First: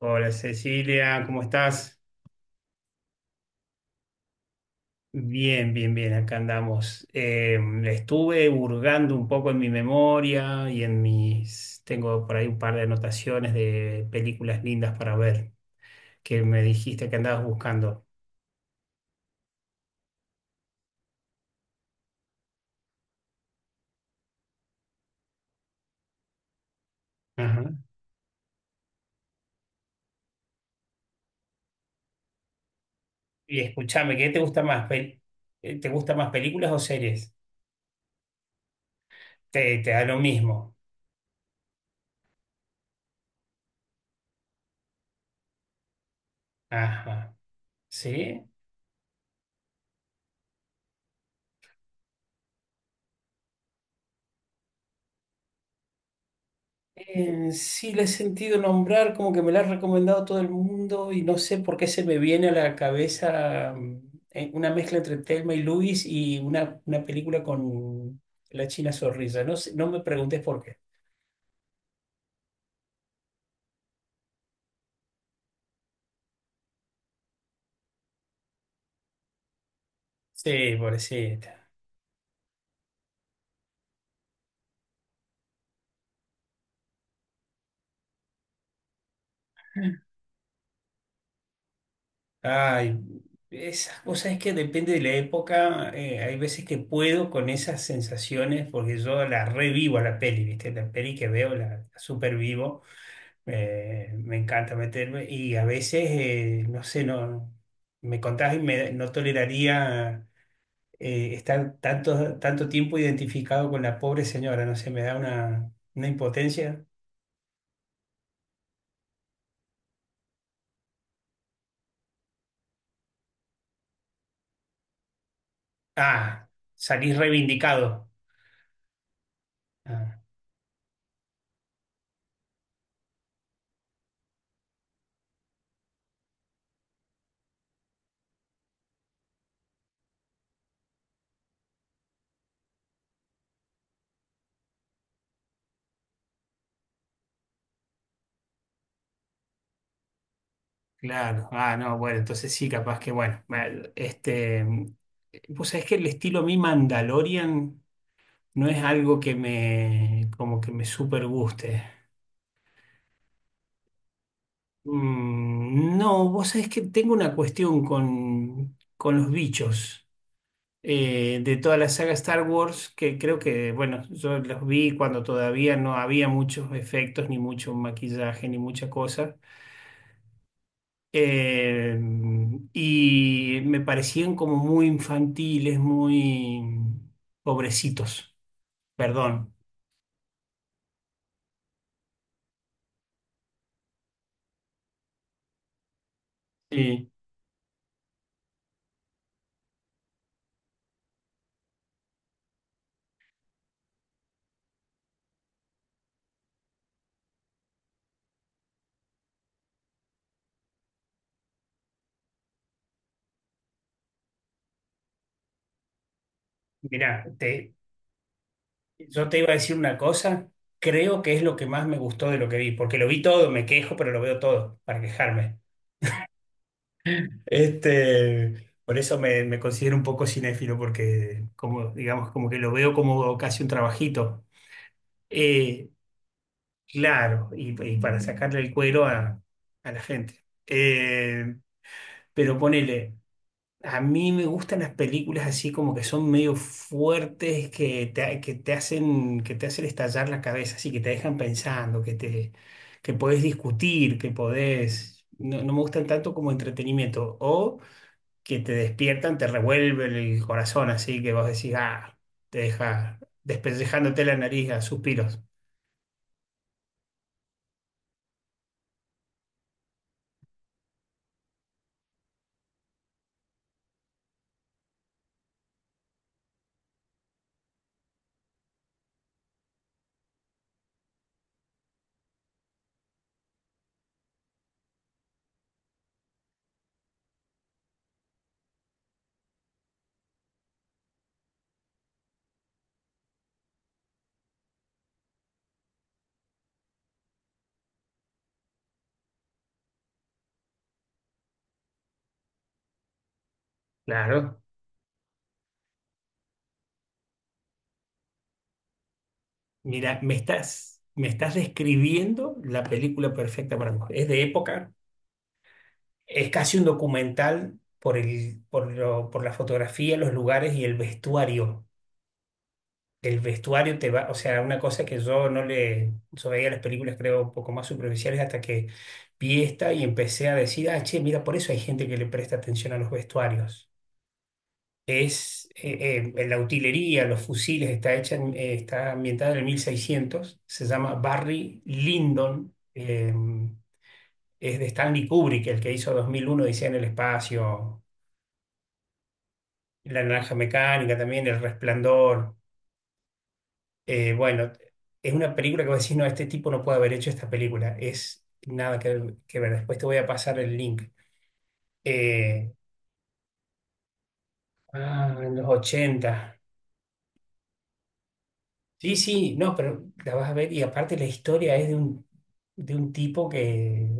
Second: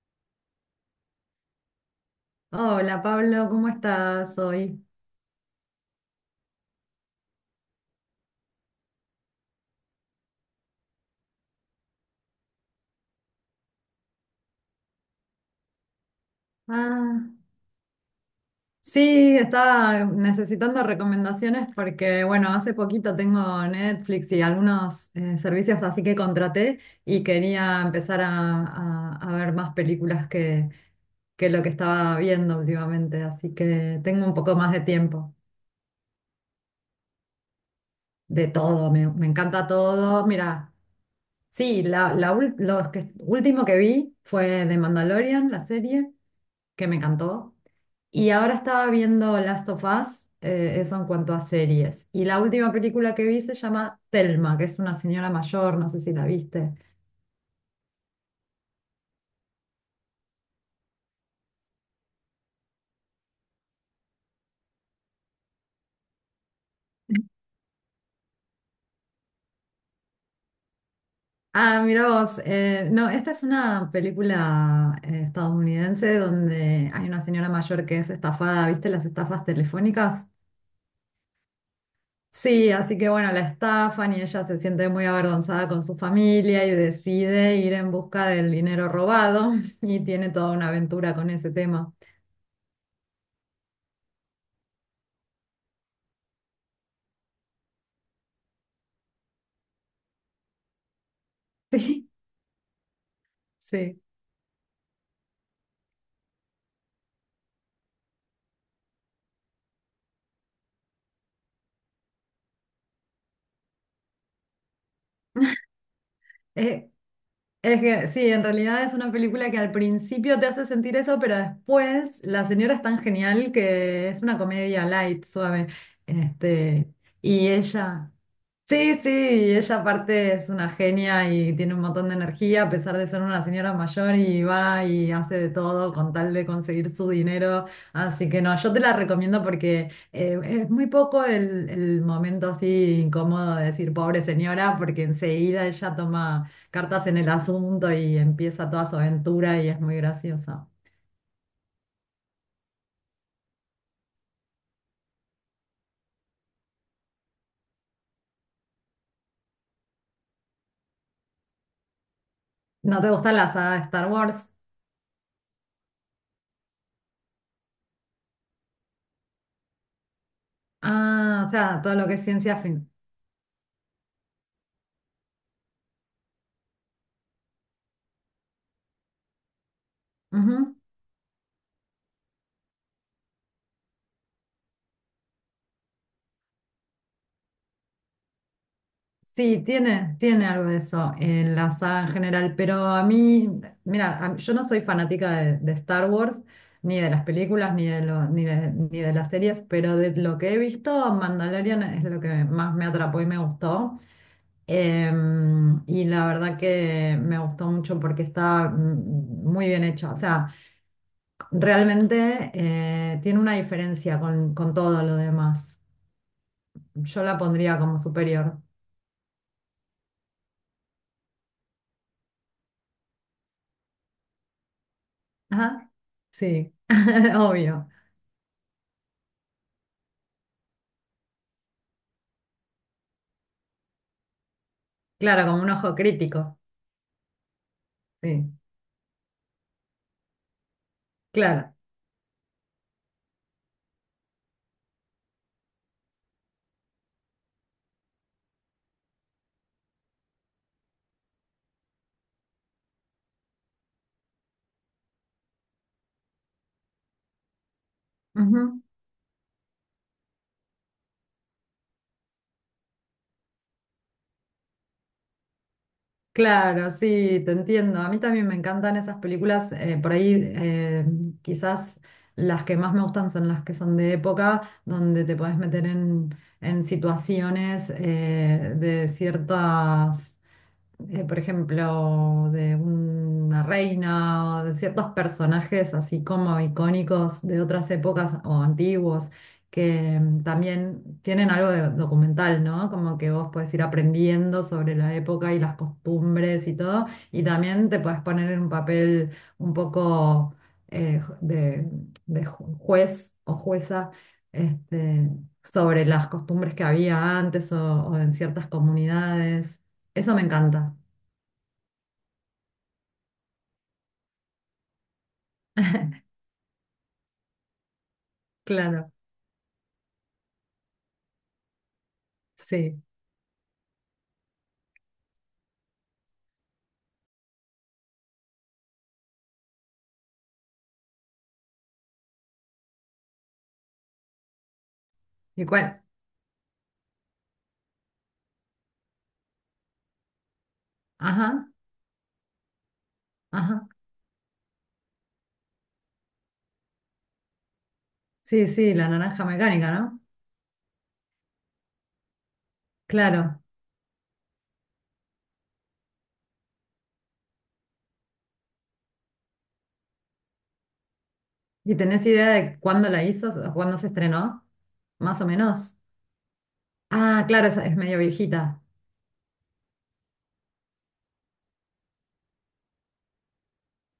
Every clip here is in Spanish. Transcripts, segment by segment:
Hola Cecilia, ¿cómo estás? Hola Pablo, ¿cómo estás hoy? Bien, bien, bien, acá andamos. Estuve hurgando un poco en mi memoria y en mis... Tengo por ahí un par de anotaciones de películas lindas para ver que me dijiste que Ah, andabas buscando. sí, estaba necesitando recomendaciones porque, bueno, hace poquito tengo Netflix y algunos servicios así que contraté y Ajá. quería empezar a ver más películas que lo que estaba viendo últimamente, así Y que escúchame, tengo ¿qué un te poco gusta más de más? Tiempo. ¿Te gusta más películas o series? De todo, me encanta Te da lo todo. Mira, mismo. sí, lo último que vi fue The Mandalorian, la serie, que me Ajá. encantó. Y ¿Sí? ahora estaba viendo Last of Us, eso en cuanto a series. Y la última película que vi se llama Thelma, que es una señora mayor, no sé si la viste. Sí, la he sentido nombrar, como que me la ha recomendado todo el mundo y no sé por qué se me viene a la cabeza una mezcla entre Thelma y Luis y una película con la China Zorrilla. No sé, no me preguntes por qué. Ah, mira vos, no, esta es una película estadounidense donde hay una señora mayor que es estafada. ¿Viste las estafas telefónicas? Sí, pobrecita. Sí, así que bueno, la estafan y ella se siente muy avergonzada con su familia y decide ir en busca del dinero robado y tiene toda una aventura con ese tema. Ay, esas cosas es que depende de la época. Hay veces que puedo con esas sensaciones porque yo la revivo a la peli, ¿viste? La peli que veo la Sí, supervivo. sí. Me encanta meterme y a veces, no sé, no, me contás y me, no toleraría estar tanto, tanto tiempo identificado con la pobre señora, no sé, me da una impotencia. Eh, Es que sí, en realidad es una película que al principio te hace sentir eso, pero después la señora es tan genial que es una comedia light, suave. Ah, Este, salís y reivindicado. ella, Sí, sí, y ella Ah, aparte es una genia y tiene un montón de energía, a pesar de ser una señora mayor, y va y hace de todo con tal de conseguir su dinero. Así que no, yo te la recomiendo porque es muy poco el momento así incómodo de decir pobre señora, porque enseguida ella toma cartas en el asunto y empieza toda su aventura y es muy graciosa. claro, ah, no, bueno, entonces sí, capaz que, bueno, pues es que el estilo mi Mandalorian no es algo que me, como que me super guste. ¿No te gusta la saga de Star Wars? Mm, no, vos sabés que tengo una cuestión con los bichos Ah, o de toda sea, la todo lo saga que es Star ciencia ficción. Wars, que creo que, bueno, yo los vi cuando todavía no había muchos efectos, ni mucho maquillaje, ni mucha cosa. Eh, y me parecían como muy infantiles, muy pobrecitos, perdón. Sí, tiene algo de eso en la saga en general, pero a mí, mira, a yo no soy fanática de Star Wars, ni de Sí. las películas, ni de las series, pero de lo que he visto, Mandalorian es lo que más me atrapó y me gustó. Y la verdad que me gustó mucho porque está muy bien hecha. O sea, realmente tiene una diferencia con todo lo demás. Yo Mirá, la te, pondría como superior. Yo te iba a decir una cosa, creo que es lo que más me gustó de lo que vi, porque lo vi todo, me quejo, pero lo veo todo para quejarme. Ajá, sí, obvio. Este, por eso me, me considero un poco cinéfilo, porque como, digamos, como que lo veo como casi un trabajito. Claro, como un Eh, ojo crítico, claro, y para sí, sacarle el cuero a la gente. Claro. Pero ponele. A mí me gustan las películas así como que son medio fuertes, que te hacen estallar la cabeza, así que te dejan pensando, que te, que podés discutir, que podés. No, no me gustan tanto como entretenimiento. O que te Ujú. despiertan, te revuelven el corazón, así que vos decís, ah, te deja despellejándote la nariz a suspiros. Claro, sí, te entiendo. A mí también me encantan esas películas, por ahí quizás las que más me gustan son las que son de época, donde te podés meter en situaciones de ciertas por ejemplo, de una reina o de ciertos personajes así como icónicos de otras épocas o antiguos, que también tienen algo de documental, ¿no? Como que vos podés ir aprendiendo sobre la época y las costumbres y todo, y también te podés poner en un papel un poco eh, de, de juez o jueza. Claro. Este, Sobre las costumbres que había antes o en ciertas comunidades. Mira, Eso me encanta. Me estás describiendo la película perfecta para mí. Es de época. Es casi un documental por el, Claro, por la fotografía, los lugares y el vestuario. sí. El vestuario te va, o sea, una cosa que yo no le, yo veía las películas creo un poco más superficiales hasta que vi esta y empecé a decir, ah, che, mira, por eso hay gente que le presta atención a los vestuarios. ¿Y Es cuál? La utilería, los fusiles, está hecha, está ambientada en el 1600, se llama Ajá, Barry Lyndon, ajá. es de Stanley Kubrick, el que hizo 2001 Odisea en el espacio, Sí, sí, La naranja mecánica, ¿no? La naranja mecánica también, El Resplandor. Claro. Bueno, es una película que vos decís, no, este tipo no puede haber hecho esta película. Es nada que ver. Después te voy a pasar el link. ¿Y tenés idea Eh, de cuándo la hizo, o cuándo se estrenó? ah, Más o en los menos. ochenta. Ah, claro, esa es medio viejita. Sí, sí, no, pero la vas a ver. Y aparte la historia es de un tipo que,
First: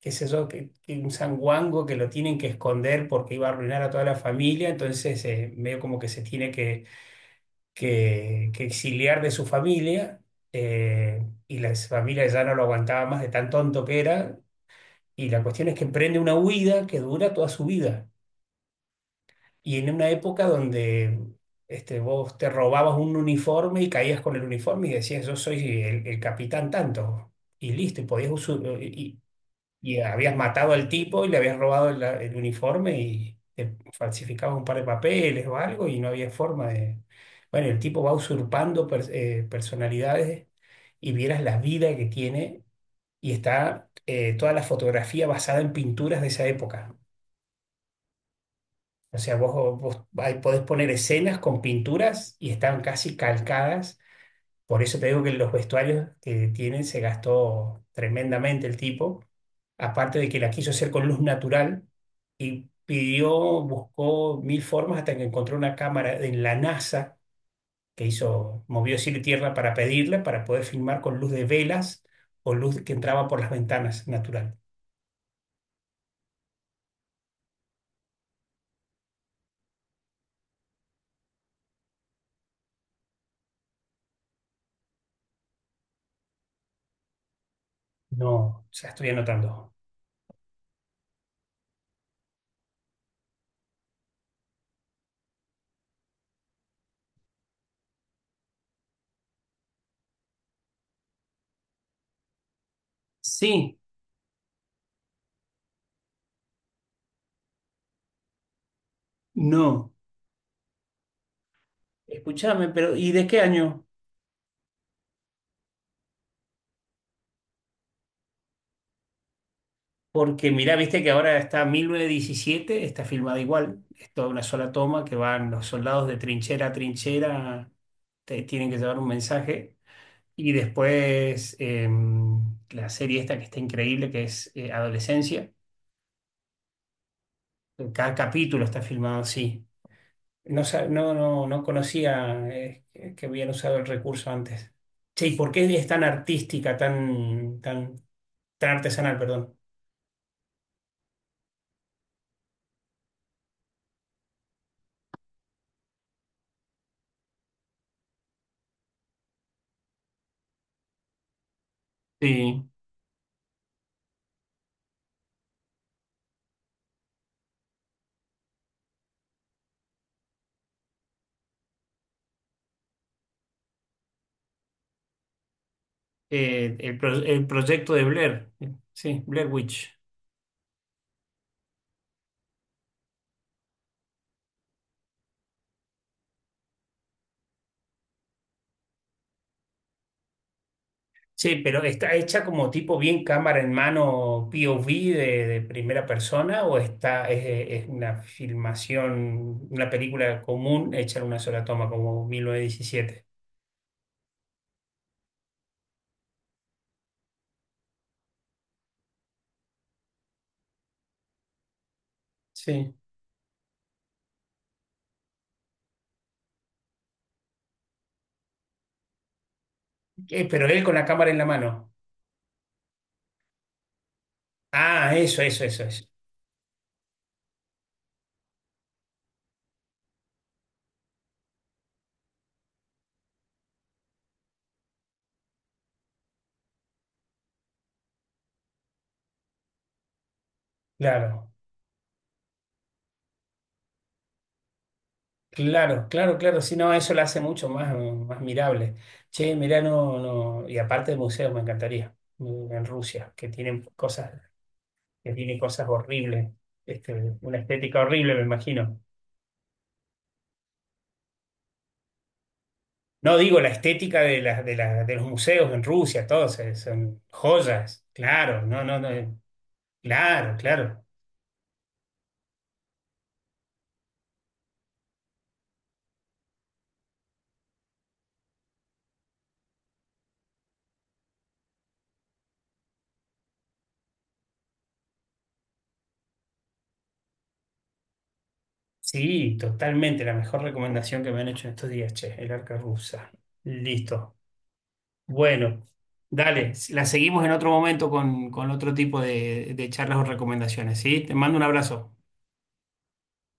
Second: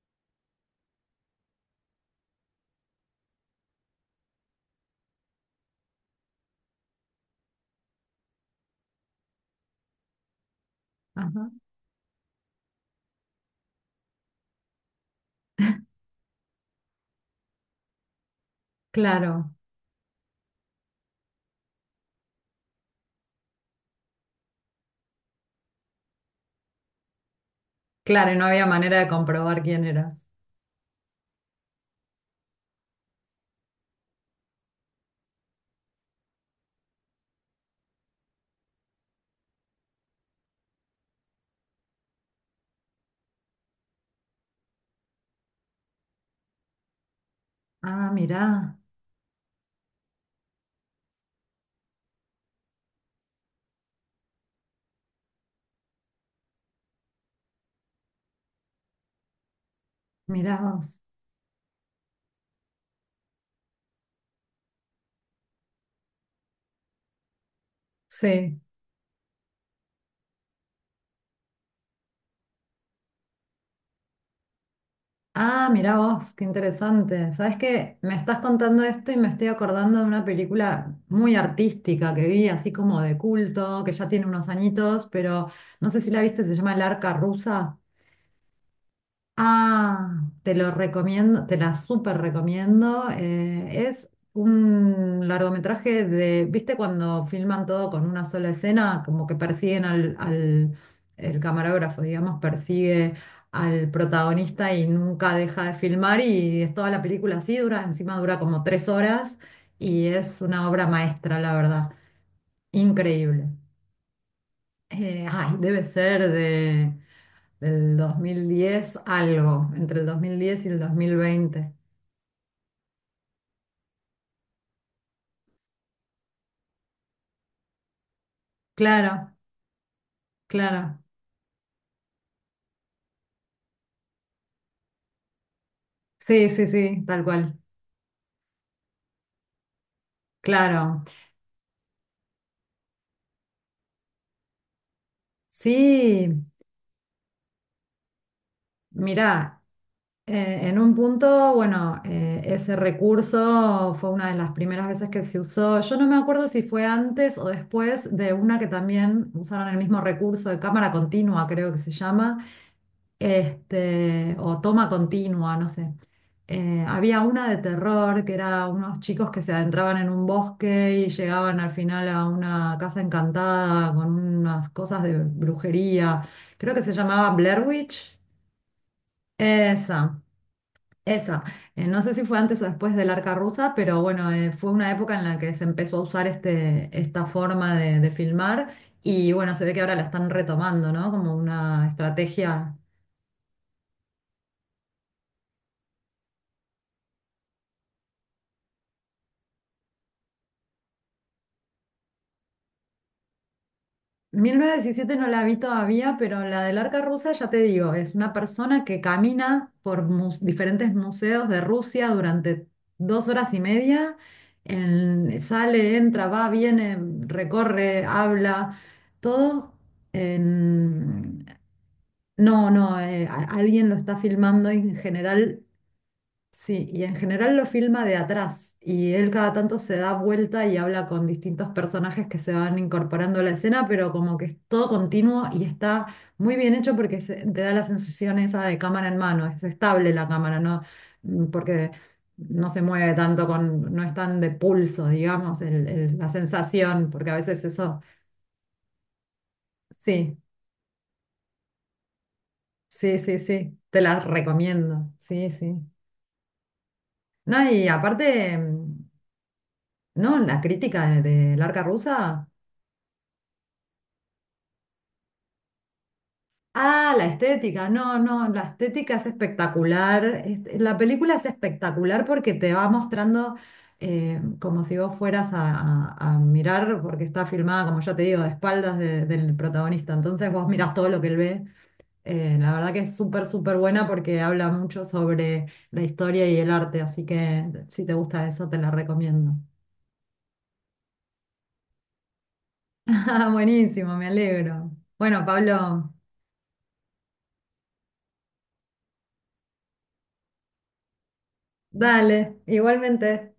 qué sé yo, que un sanguango que lo tienen que esconder porque iba a arruinar a toda la familia. Entonces, medio como que se tiene que que exiliar de su familia, Ajá. y la familia ya no lo aguantaba más de tan tonto que era. Y la cuestión es que emprende una huida que dura toda su vida. Claro, Y en una época donde este, vos te robabas un uniforme y caías con el uniforme y decías, yo soy el capitán tanto. Y listo, y podías claro, y no usar había manera de comprobar quién y eras. habías matado al tipo y le habías robado el uniforme y te falsificabas un par de papeles o algo y no había forma de... Bueno, el tipo va usurpando personalidades y vieras la vida que tiene y está toda la fotografía basada en pinturas de esa época. Ah, mirá, O sea, vos ahí podés poner escenas con pinturas y están casi calcadas. Por eso te digo que los vestuarios que tienen se gastó tremendamente el tipo. Aparte de que la mirá quiso hacer vos. con luz natural, y pidió, buscó mil formas hasta que encontró una cámara en la NASA que Sí. hizo, movió cielo y tierra para pedirla, para poder filmar con luz de velas o luz que entraba por las ventanas natural. Ah, mirá vos, qué interesante. Sabes que me estás contando esto y me estoy acordando de una película muy artística que vi, así como de culto, que ya tiene unos añitos, pero no sé si la viste, se llama El Arca Rusa. No, o sea, estoy anotando. Ah, te lo recomiendo, te la súper recomiendo. Es un largometraje ¿viste cuando filman todo con una sola escena? Como que persiguen el camarógrafo, digamos, persigue Sí, al protagonista y nunca deja de filmar, y es toda la película así, dura, encima dura como 3 horas, no. y es una obra maestra, la verdad. Escúchame, pero ¿y de qué Increíble. año? Ay, debe ser del 2010 algo, entre el dos mil Porque diez y mirá, el dos viste que mil ahora está veinte 1917, está filmada igual, es toda una sola toma que van los soldados de trinchera a trinchera, te tienen que llevar un Claro, mensaje. Y claro. después la serie esta que está increíble, que es Adolescencia. Sí, sí, sí, tal cual. Cada capítulo está filmado así. No, sa- Claro. no, no, no conocía, que habían usado el recurso antes. Che, ¿y por qué es tan Sí, artística, tan, tan, tan artesanal, perdón? mirá. En un punto, bueno, ese recurso fue una de las primeras veces que se usó. Yo no me acuerdo si fue antes o después de una que también usaron el mismo recurso de cámara continua, creo que se llama, Sí, o toma continua, no sé. Había una de terror que era unos chicos que se adentraban en un bosque y llegaban al final a una casa encantada con unas cosas de brujería. Creo que se llamaba el Blair proyecto de Witch. Blair. Sí, Blair Witch. Esa. Esa, no sé si fue antes o después del Arca Rusa, pero bueno, fue una época en la que se empezó a usar esta forma de filmar, y bueno, se ve que ahora la están retomando, ¿no? Como Sí, pero una ¿está hecha como estrategia. tipo bien cámara en mano POV de primera persona o está, es una filmación, una película común hecha en una sola toma, como 1917. 1917 no la vi todavía, pero la del Arca Rusa, ya te digo, es una persona que camina por diferentes museos de Rusia durante Sí. 2 horas y media. Sale, entra, va, viene, recorre, habla, todo Pero él con la cámara en la en mano. No, no, alguien lo está filmando y en Ah, eso, general, eso, eso, eso. sí, y en general lo filma de atrás, y él cada tanto se da vuelta y habla con distintos personajes que se van incorporando a la escena, pero como que es todo continuo y está muy bien hecho porque te da la sensación esa de cámara en mano. Es estable la cámara, ¿no? Claro, Porque no se mueve tanto no es tan de pulso, digamos, claro, la claro, claro. Si no, sensación, eso la porque a hace veces mucho más, eso, más mirable. Che, mirá, no, sí, no. Y aparte de museos, me encantaría. En sí, Rusia, sí, sí, te la recomiendo, que sí, tienen sí. cosas horribles. Este, una No, y estética horrible, me aparte, imagino. ¿No? La crítica de Arca Rusa. No digo la estética de, las de, de los museos en Rusia, todos Ah, son la estética. joyas, No, no, claro, la no, no, no, estética es espectacular. claro, La claro. película es espectacular porque te va mostrando como si vos fueras a mirar, porque está filmada, como ya te digo, de espaldas del protagonista. Entonces vos mirás todo lo que él ve. La verdad que es súper, súper buena porque habla mucho sobre la historia y el arte. Así que si te gusta eso, te la recomiendo. Sí, totalmente, la mejor recomendación que me han hecho en estos días, che, el arca rusa. Ah, buenísimo, me Listo. alegro. Bueno, Bueno, Pablo, dale, la seguimos en otro momento con otro tipo de charlas o recomendaciones, ¿sí? Te mando un abrazo. dale, igualmente.